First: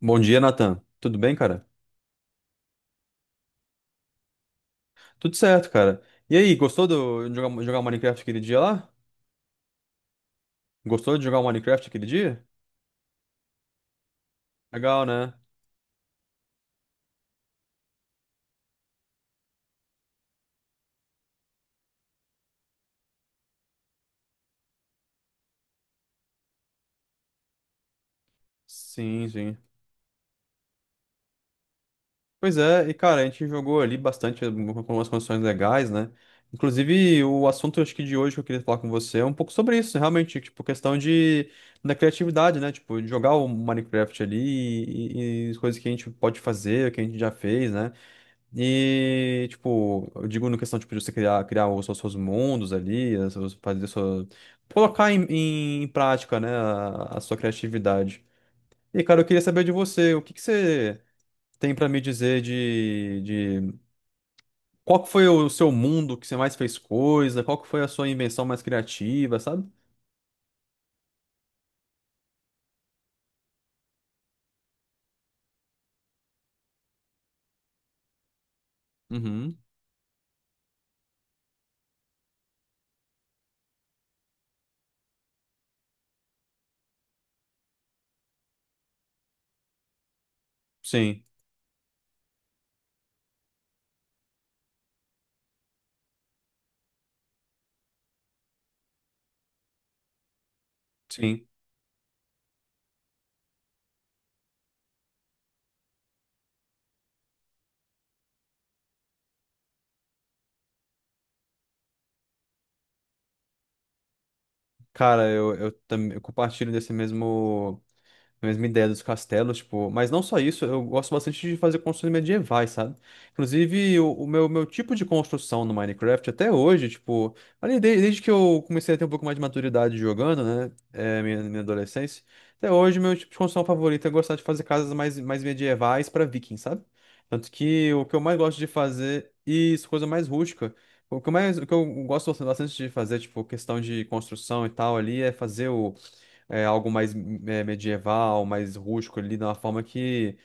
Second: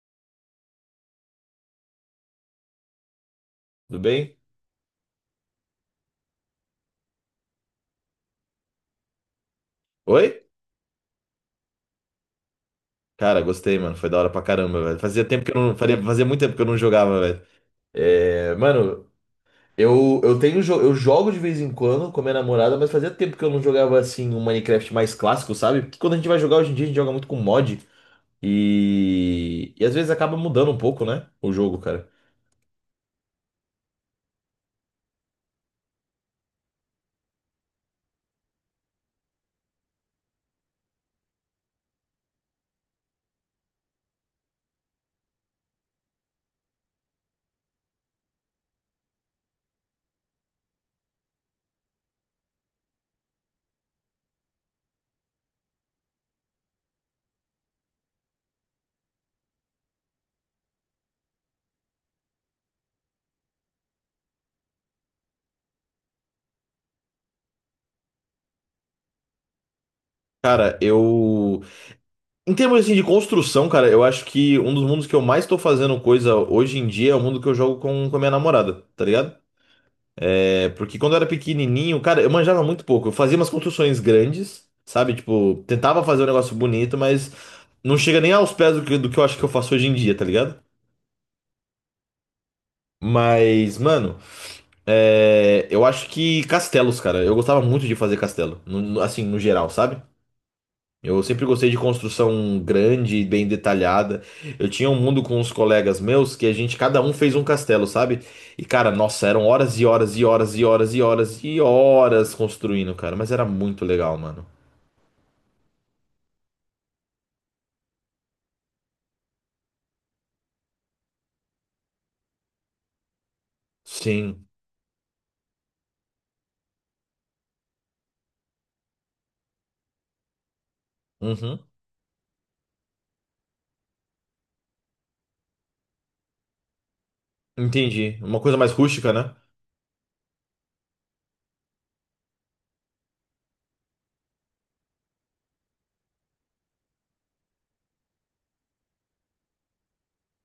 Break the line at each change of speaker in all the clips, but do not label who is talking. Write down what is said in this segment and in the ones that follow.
Bom dia, Nathan. Tudo bem, cara?
Tudo bem?
Tudo certo, cara. E aí, gostou de jogar Minecraft aquele dia lá?
Oi?
Gostou de jogar Minecraft aquele dia?
Cara, gostei, mano. Foi da hora pra caramba, velho.
Legal,
Fazia
né?
tempo que eu não. Faria, fazia muito tempo que eu não jogava, velho. É, mano, eu tenho eu jogo de vez em quando com a minha namorada, mas fazia tempo que eu não jogava assim um Minecraft mais clássico, sabe? Porque quando a gente vai jogar hoje em dia, a gente joga muito com mod.
Sim.
E às vezes acaba mudando um pouco, né? O jogo, cara.
Pois é, e cara, a gente jogou ali com umas condições legais, né? Inclusive, o assunto acho que de hoje que eu queria falar com você é um pouco sobre isso, realmente, tipo, questão de da criatividade, né? Tipo, de jogar o Minecraft ali e as coisas que a gente pode fazer, que a gente já fez, né? E, tipo, eu digo no questão, tipo, de você criar os seus mundos ali, fazer sua... Colocar em prática, né, a sua criatividade. E, cara, eu queria saber de você, o que que você tem pra me dizer de... Qual que foi o seu mundo que você mais fez coisa? Qual que foi a sua invenção mais criativa, sabe?
Cara, eu. Em termos assim, de construção, cara, eu acho que um dos mundos que eu mais tô fazendo coisa hoje em dia é o mundo que eu jogo com a minha namorada, tá ligado?
Uhum.
É, porque quando eu era pequenininho, cara, eu manjava muito pouco. Eu fazia umas construções grandes, sabe? Tipo, tentava fazer um negócio bonito, mas não chega nem aos pés do que eu acho que eu faço hoje em dia, tá ligado?
Sim,
Mas, mano, é, eu acho que castelos, cara. Eu gostava muito de fazer castelo, assim, no geral, sabe? Eu
sim.
sempre gostei de construção grande e bem detalhada. Eu tinha um mundo com os colegas meus que a gente, cada um fez um castelo, sabe? E cara, nossa, eram horas e horas e horas e horas e horas e horas construindo, cara. Mas era muito legal, mano.
Cara, eu compartilho desse mesmo, a mesma ideia dos castelos, tipo, mas não só isso, eu gosto bastante de fazer construções medievais, sabe? Inclusive, o, o
Sim.
meu, meu tipo de construção no Minecraft até hoje, tipo, desde que eu comecei a ter um pouco mais de maturidade jogando, né? É, minha
Uhum.
adolescência, até hoje, meu tipo de construção favorito é gostar de fazer casas mais medievais para vikings, sabe? Tanto que o que
Entendi.
eu mais
Uma coisa
gosto de
mais rústica,
fazer,
né?
e isso, coisa mais rústica. O que eu mais, o que eu gosto bastante de fazer, tipo, questão de construção e tal ali, é fazer algo mais medieval, mais rústico ali, de uma forma que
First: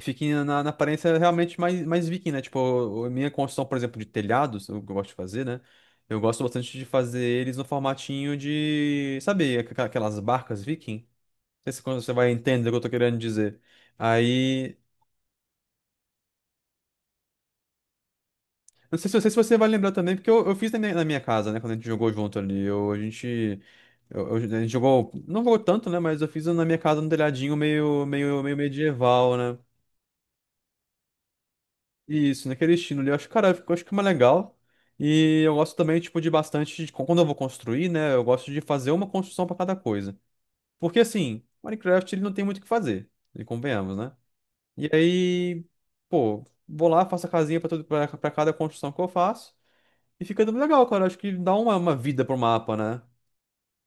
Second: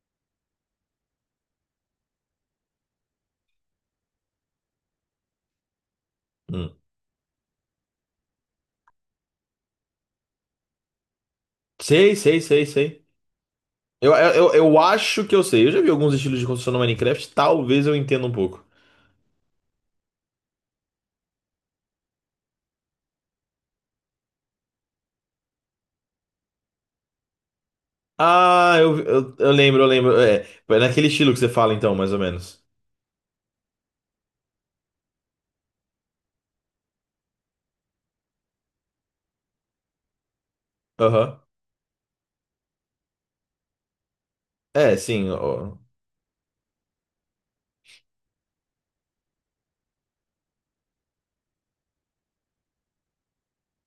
fique na aparência realmente mais viking, né? Tipo, a minha construção, por exemplo, de telhados, o que eu gosto de fazer, né? Eu gosto
Hum.
bastante de fazer eles no formatinho de, sabe, aquelas barcas viking? Não sei se quando você
Sei,
vai
sei, sei,
entender o que eu tô
sei.
querendo dizer.
Eu, eu, eu
Aí,
eu acho que eu sei. Eu já vi alguns estilos de construção no Minecraft. Talvez eu entenda um pouco.
não sei se, não sei se você vai lembrar também, porque eu fiz na minha casa, né? Quando a gente jogou junto ali, eu, a gente... a gente jogou, não jogou tanto, né? Mas eu fiz na minha casa um telhadinho meio
Ah,
medieval,
eu
né?
lembro, eu lembro. É, foi naquele estilo que você fala, então, mais ou
Isso,
menos.
naquele estilo ali. Eu acho, cara, eu acho que é mais legal. E eu gosto também, tipo, de bastante, quando eu vou construir, né? Eu gosto de fazer uma construção pra cada coisa. Porque
Aham.
assim, Minecraft ele não tem muito o que fazer. E convenhamos, né? E
É, sim,
aí,
ó.
pô, vou lá, faço a casinha pra, tudo, pra, pra cada construção que eu faço. E fica dando legal, cara. Acho que dá uma vida pro mapa, né?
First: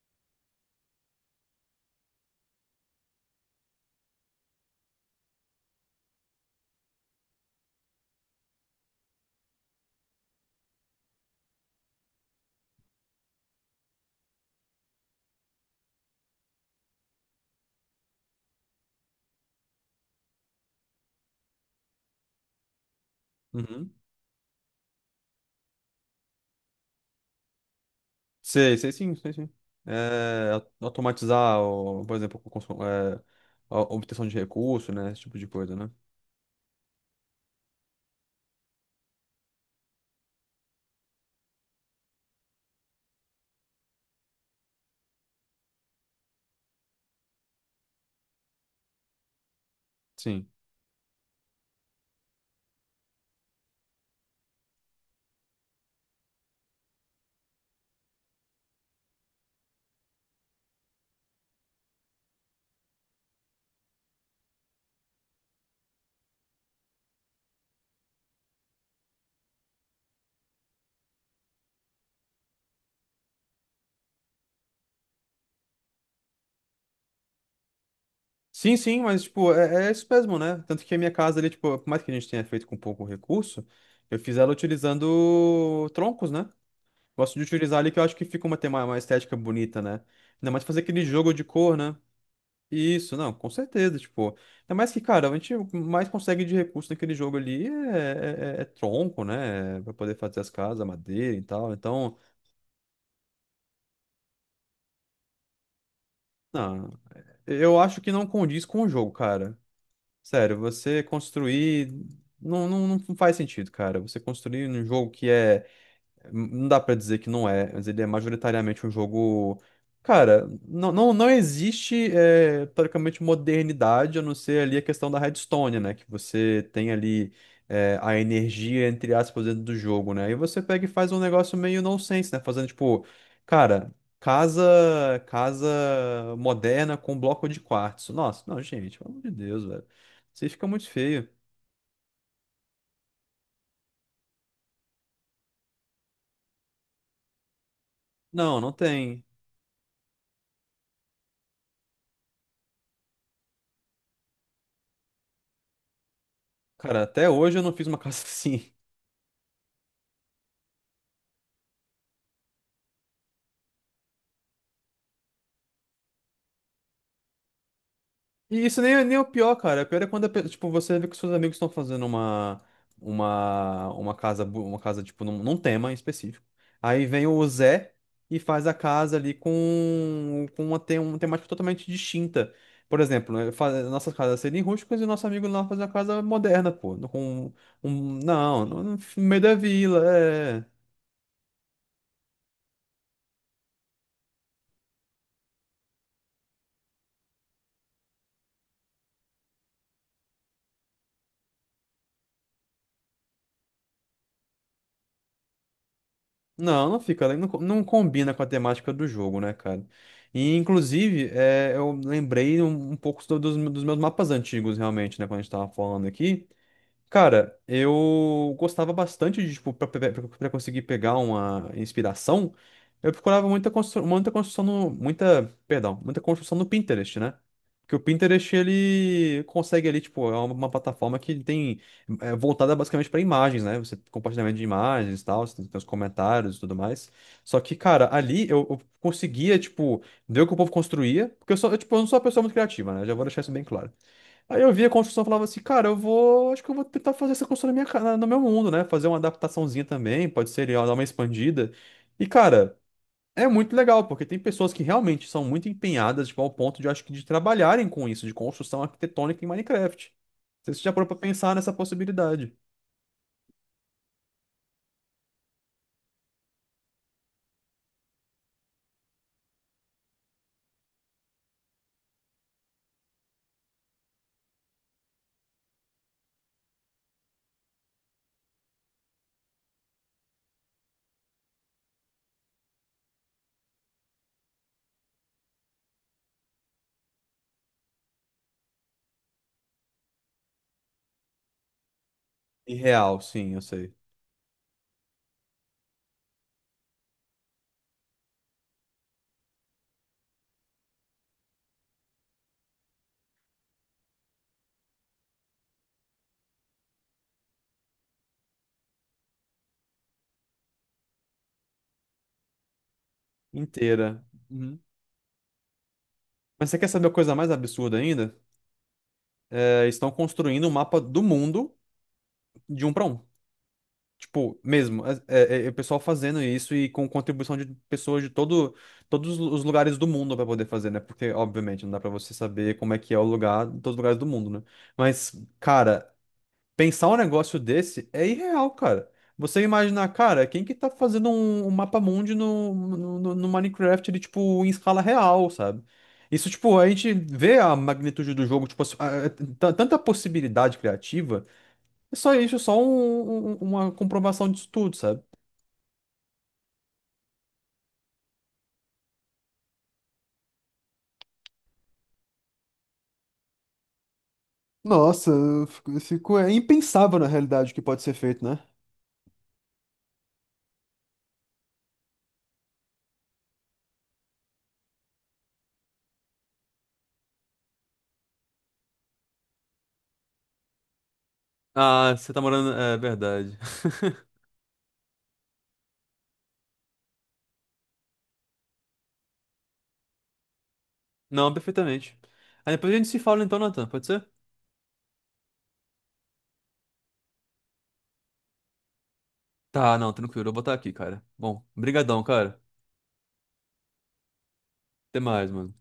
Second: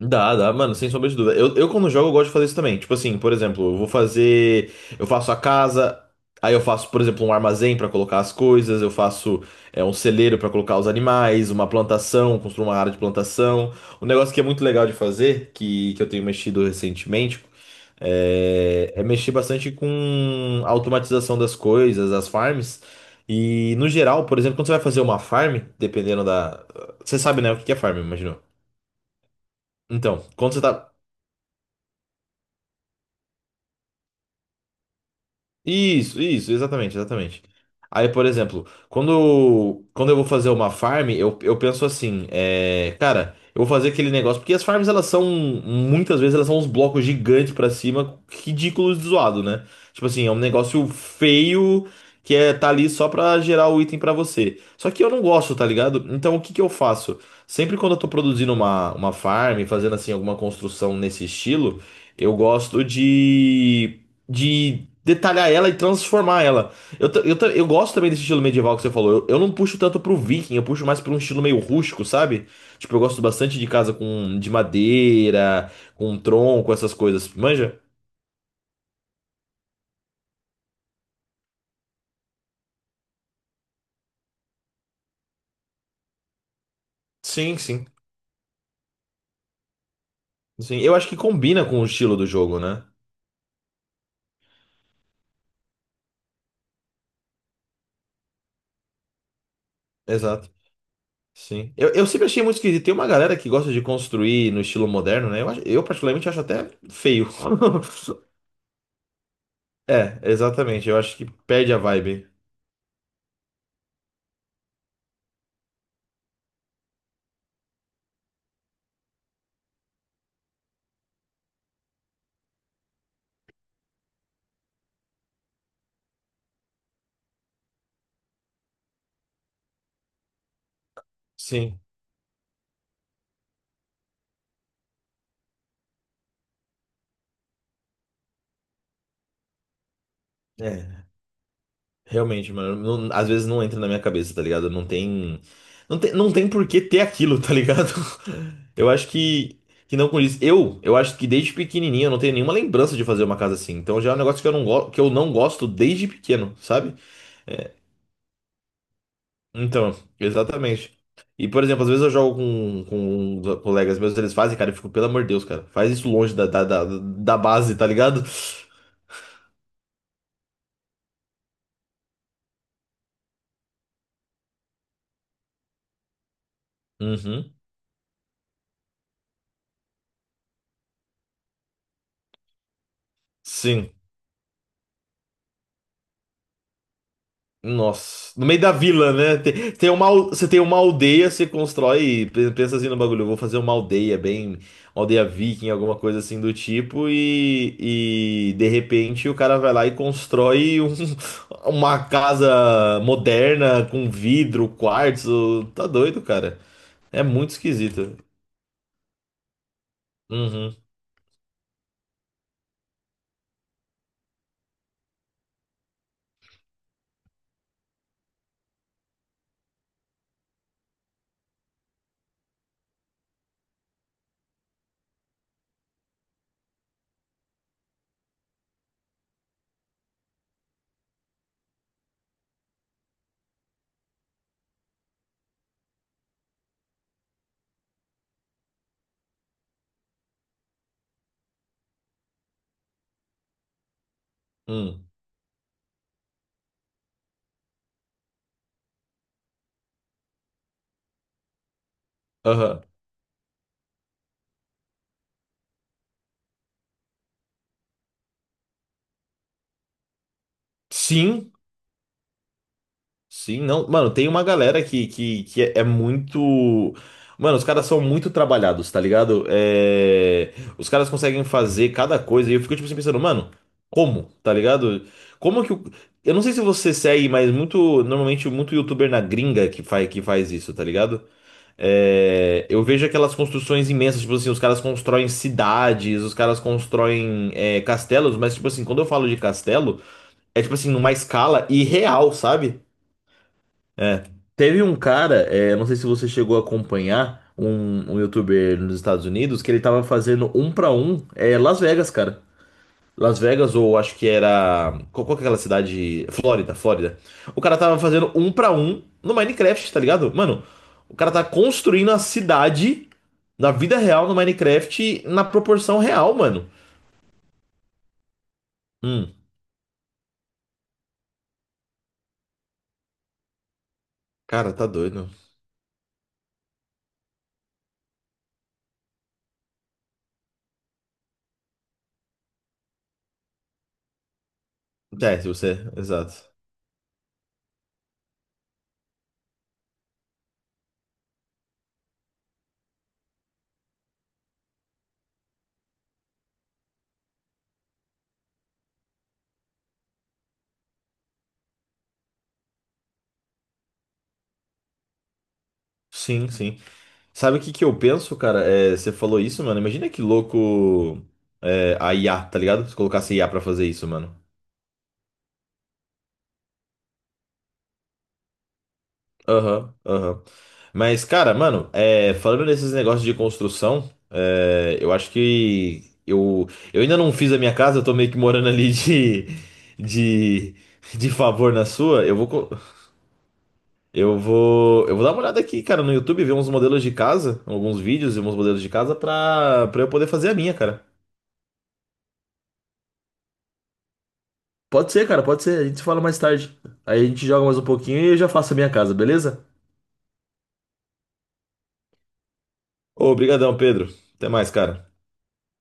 Dá, dá, mano, sem sombra de dúvida. Eu quando jogo, eu gosto de fazer isso também. Tipo assim, por exemplo, eu vou fazer. Eu faço a casa, aí eu faço, por exemplo, um armazém pra colocar as coisas, eu faço um celeiro pra colocar os animais, uma plantação, construo uma área de plantação. Um negócio que é muito legal de fazer, que eu tenho mexido recentemente, é mexer bastante com a automatização das coisas, as farms. E no
Uhum.
geral, por exemplo, quando você vai fazer uma farm, dependendo da. Você sabe, né, o que que é farm, imagino.
Sei, sei sim.
Então,
É,
quando você tá.
automatizar, o, por exemplo, a obtenção de recurso, né? Esse tipo de coisa, né?
Isso, exatamente, exatamente. Aí, por exemplo, quando eu vou fazer uma farm, eu penso assim, é, cara, eu vou fazer aquele negócio, porque as farms, elas são, muitas vezes, elas são uns blocos gigantes pra cima, ridículos de zoado, né? Tipo assim, é um
Sim.
negócio feio que é, tá ali só pra gerar o item pra você. Só que eu não gosto, tá ligado? Então, o que que eu faço? Sempre quando eu tô produzindo uma farm, fazendo assim, alguma construção nesse estilo, eu gosto de detalhar ela e transformar ela. Eu gosto também desse estilo medieval que você falou. Eu não puxo tanto pro viking, eu puxo mais pra um estilo meio rústico, sabe? Tipo, eu gosto bastante de casa com de madeira, com tronco, essas coisas. Manja?
Sim, mas, tipo, é, é isso mesmo, né? Tanto que a minha casa ali, tipo, por mais que a gente tenha feito com pouco recurso, eu fiz ela utilizando troncos, né? Gosto de
Sim,
utilizar
sim.
ali que eu acho que fica uma, tem uma estética bonita, né? Ainda mais
Sim,
fazer
eu
aquele
acho que
jogo de
combina
cor,
com o
né?
estilo do jogo, né?
Isso, não, com certeza, tipo. Ainda mais que, cara, a gente mais consegue de recurso naquele jogo ali é, é tronco, né? É pra poder fazer as
Exato.
casas, madeira e tal.
Sim. Eu
Então,
sempre achei muito esquisito. Tem uma galera que gosta de construir no estilo moderno, né? Eu, eu particularmente acho até
não,
feio.
eu acho que não condiz com o jogo, cara.
É,
Sério,
exatamente. Eu
você
acho que perde a
construir.
vibe.
Não, faz sentido, cara. Você construir um jogo que é. Não dá pra dizer que não é, mas ele é majoritariamente um jogo. Cara, não, não existe, é, teoricamente, modernidade, a não ser ali a questão da redstone, né? Que você tem ali, é, a energia, entre aspas, dentro do jogo, né? E você pega e faz um negócio
Sim.
meio nonsense, né? Fazendo tipo, cara, casa moderna com bloco de quartzo. Nossa, não, gente, pelo amor de Deus, velho. Isso aí fica muito
É.
feio.
Realmente, mano, não, às vezes não entra na minha cabeça, tá ligado? Não tem por que ter aquilo, tá ligado?
Não, não
Eu acho
tem.
que não condiz. Eu acho que desde pequenininho eu não tenho nenhuma lembrança de fazer uma casa assim. Então já é um negócio que eu não, que eu não gosto desde pequeno, sabe?
Cara, até hoje eu não fiz uma casa assim.
Então, exatamente. E, por exemplo, às vezes eu jogo com os colegas meus, eles fazem, cara, eu fico, pelo amor de Deus, cara, faz isso longe da base, tá ligado?
E isso nem, nem é o pior, cara. O pior é quando, tipo, você vê que seus amigos estão fazendo uma casa, uma casa, tipo, num tema em específico. Aí vem o
Uhum.
Zé e faz a casa ali com uma, tem, uma temática totalmente distinta. Por exemplo, né,
Sim.
nossas casas serem rústicas e o nosso amigo lá faz uma casa moderna, pô. Com um,
Nossa, no meio da
no
vila, né?
meio da
Tem
vila,
uma, você tem
é.
uma aldeia, você constrói, pensa assim no bagulho, eu vou fazer uma aldeia bem, uma aldeia viking, alguma coisa assim do tipo, e de repente o cara vai lá e constrói uma casa moderna com vidro, quartzo, tá doido, cara.
Não, não
É
fica, né? Não,
muito
não
esquisito.
combina com a temática do jogo, né, cara? E,
Uhum,
inclusive, é, eu lembrei um, um pouco dos, dos meus mapas antigos, realmente, né, quando a gente tava falando aqui. Cara, eu gostava bastante de, tipo, pra conseguir pegar uma inspiração, eu procurava muita construção no, muita, perdão, muita construção no Pinterest, né? Porque o Pinterest, ele consegue ali, tipo, é uma plataforma que tem, é voltada basicamente para imagens, né? Você compartilhamento de imagens e tal, você tem, tem os comentários e tudo mais. Só que, cara, ali eu conseguia, tipo, ver o que o povo construía, porque eu sou, eu, tipo, eu não sou uma pessoa muito criativa, né? Já vou deixar isso bem claro. Aí eu via a
hum,
construção e falava assim, cara, eu vou. Acho que eu vou tentar fazer essa construção na minha, ca- na- no meu mundo, né? Fazer uma adaptaçãozinha também, pode ser ó, dar uma expandida. E, cara,
aham.
é muito legal, porque tem pessoas que realmente são muito empenhadas, tipo, ao ponto de, eu acho que, de trabalharem com isso, de construção arquitetônica em Minecraft. Não sei se você já parou pra
Sim,
pensar nessa possibilidade?
sim, não. Mano, tem uma galera que é é muito. Mano, os caras são muito trabalhados, tá ligado? É... Os caras conseguem fazer cada coisa. E eu fico, tipo assim, pensando, mano, como? Tá ligado? Como que o. Eu não sei se você segue, mas muito. Normalmente, muito youtuber na gringa que faz isso, tá ligado? É, eu vejo aquelas construções imensas, tipo assim, os caras constroem cidades, os caras constroem castelos, mas, tipo assim, quando eu falo de castelo, é tipo assim, numa escala irreal, sabe?
Irreal, sim, eu sei.
É. Teve um cara, é, não sei se você chegou a acompanhar, um youtuber nos Estados Unidos, que ele tava fazendo um pra um, é, Las Vegas, cara. Las Vegas, ou acho que era. Qual que é aquela cidade? Flórida, Flórida. O cara tava fazendo um pra um no Minecraft, tá ligado? Mano, o cara tá construindo a cidade na vida
Inteira.
real no
Uhum.
Minecraft na proporção real, mano.
Mas você quer saber a coisa mais absurda ainda?
Hum,
É, estão construindo um mapa do mundo de um para um. Tipo,
cara, tá
mesmo,
doido.
é, o pessoal fazendo isso e com contribuição de pessoas todos os lugares do mundo para poder fazer, né? Porque, obviamente, não dá para você saber como é que é o lugar em todos os lugares do mundo, né? Mas,
É, se você.
cara,
Exato.
pensar um negócio desse é irreal, cara. Você imaginar, cara, quem que tá fazendo um, um mapa mundi no Minecraft, ele, tipo, em escala real, sabe? Isso, tipo, a gente vê a magnitude do jogo, tipo, assim, tanta possibilidade criativa. É só isso, só uma comprovação disso tudo, sabe?
Sim, sim. Sabe o que que eu penso, cara? É, você falou isso, mano. Imagina que louco é, a IA, tá ligado? Se colocasse IA pra fazer isso, mano.
Nossa, é impensável na realidade o que pode ser feito, né?
Aham, aham. Mas, cara, mano, é, falando nesses negócios de construção, é, eu acho que eu ainda não fiz a minha casa, eu tô meio que morando ali de, de favor na
Ah,
sua.
você tá morando. É verdade.
Eu vou dar uma olhada aqui, cara, no YouTube, ver uns modelos de casa, alguns vídeos e uns modelos de casa pra, pra eu poder fazer a minha, cara.
Não, perfeitamente. Aí depois a gente se fala então, Nathan, pode ser?
Pode ser, cara, pode ser. A gente se fala mais tarde. Aí a gente joga mais um pouquinho e eu já faço a minha casa, beleza?
Tá, não, tranquilo, eu vou botar aqui, cara. Bom, brigadão, cara.
Ô, obrigadão, Pedro. Até mais, cara.
Até mais, mano.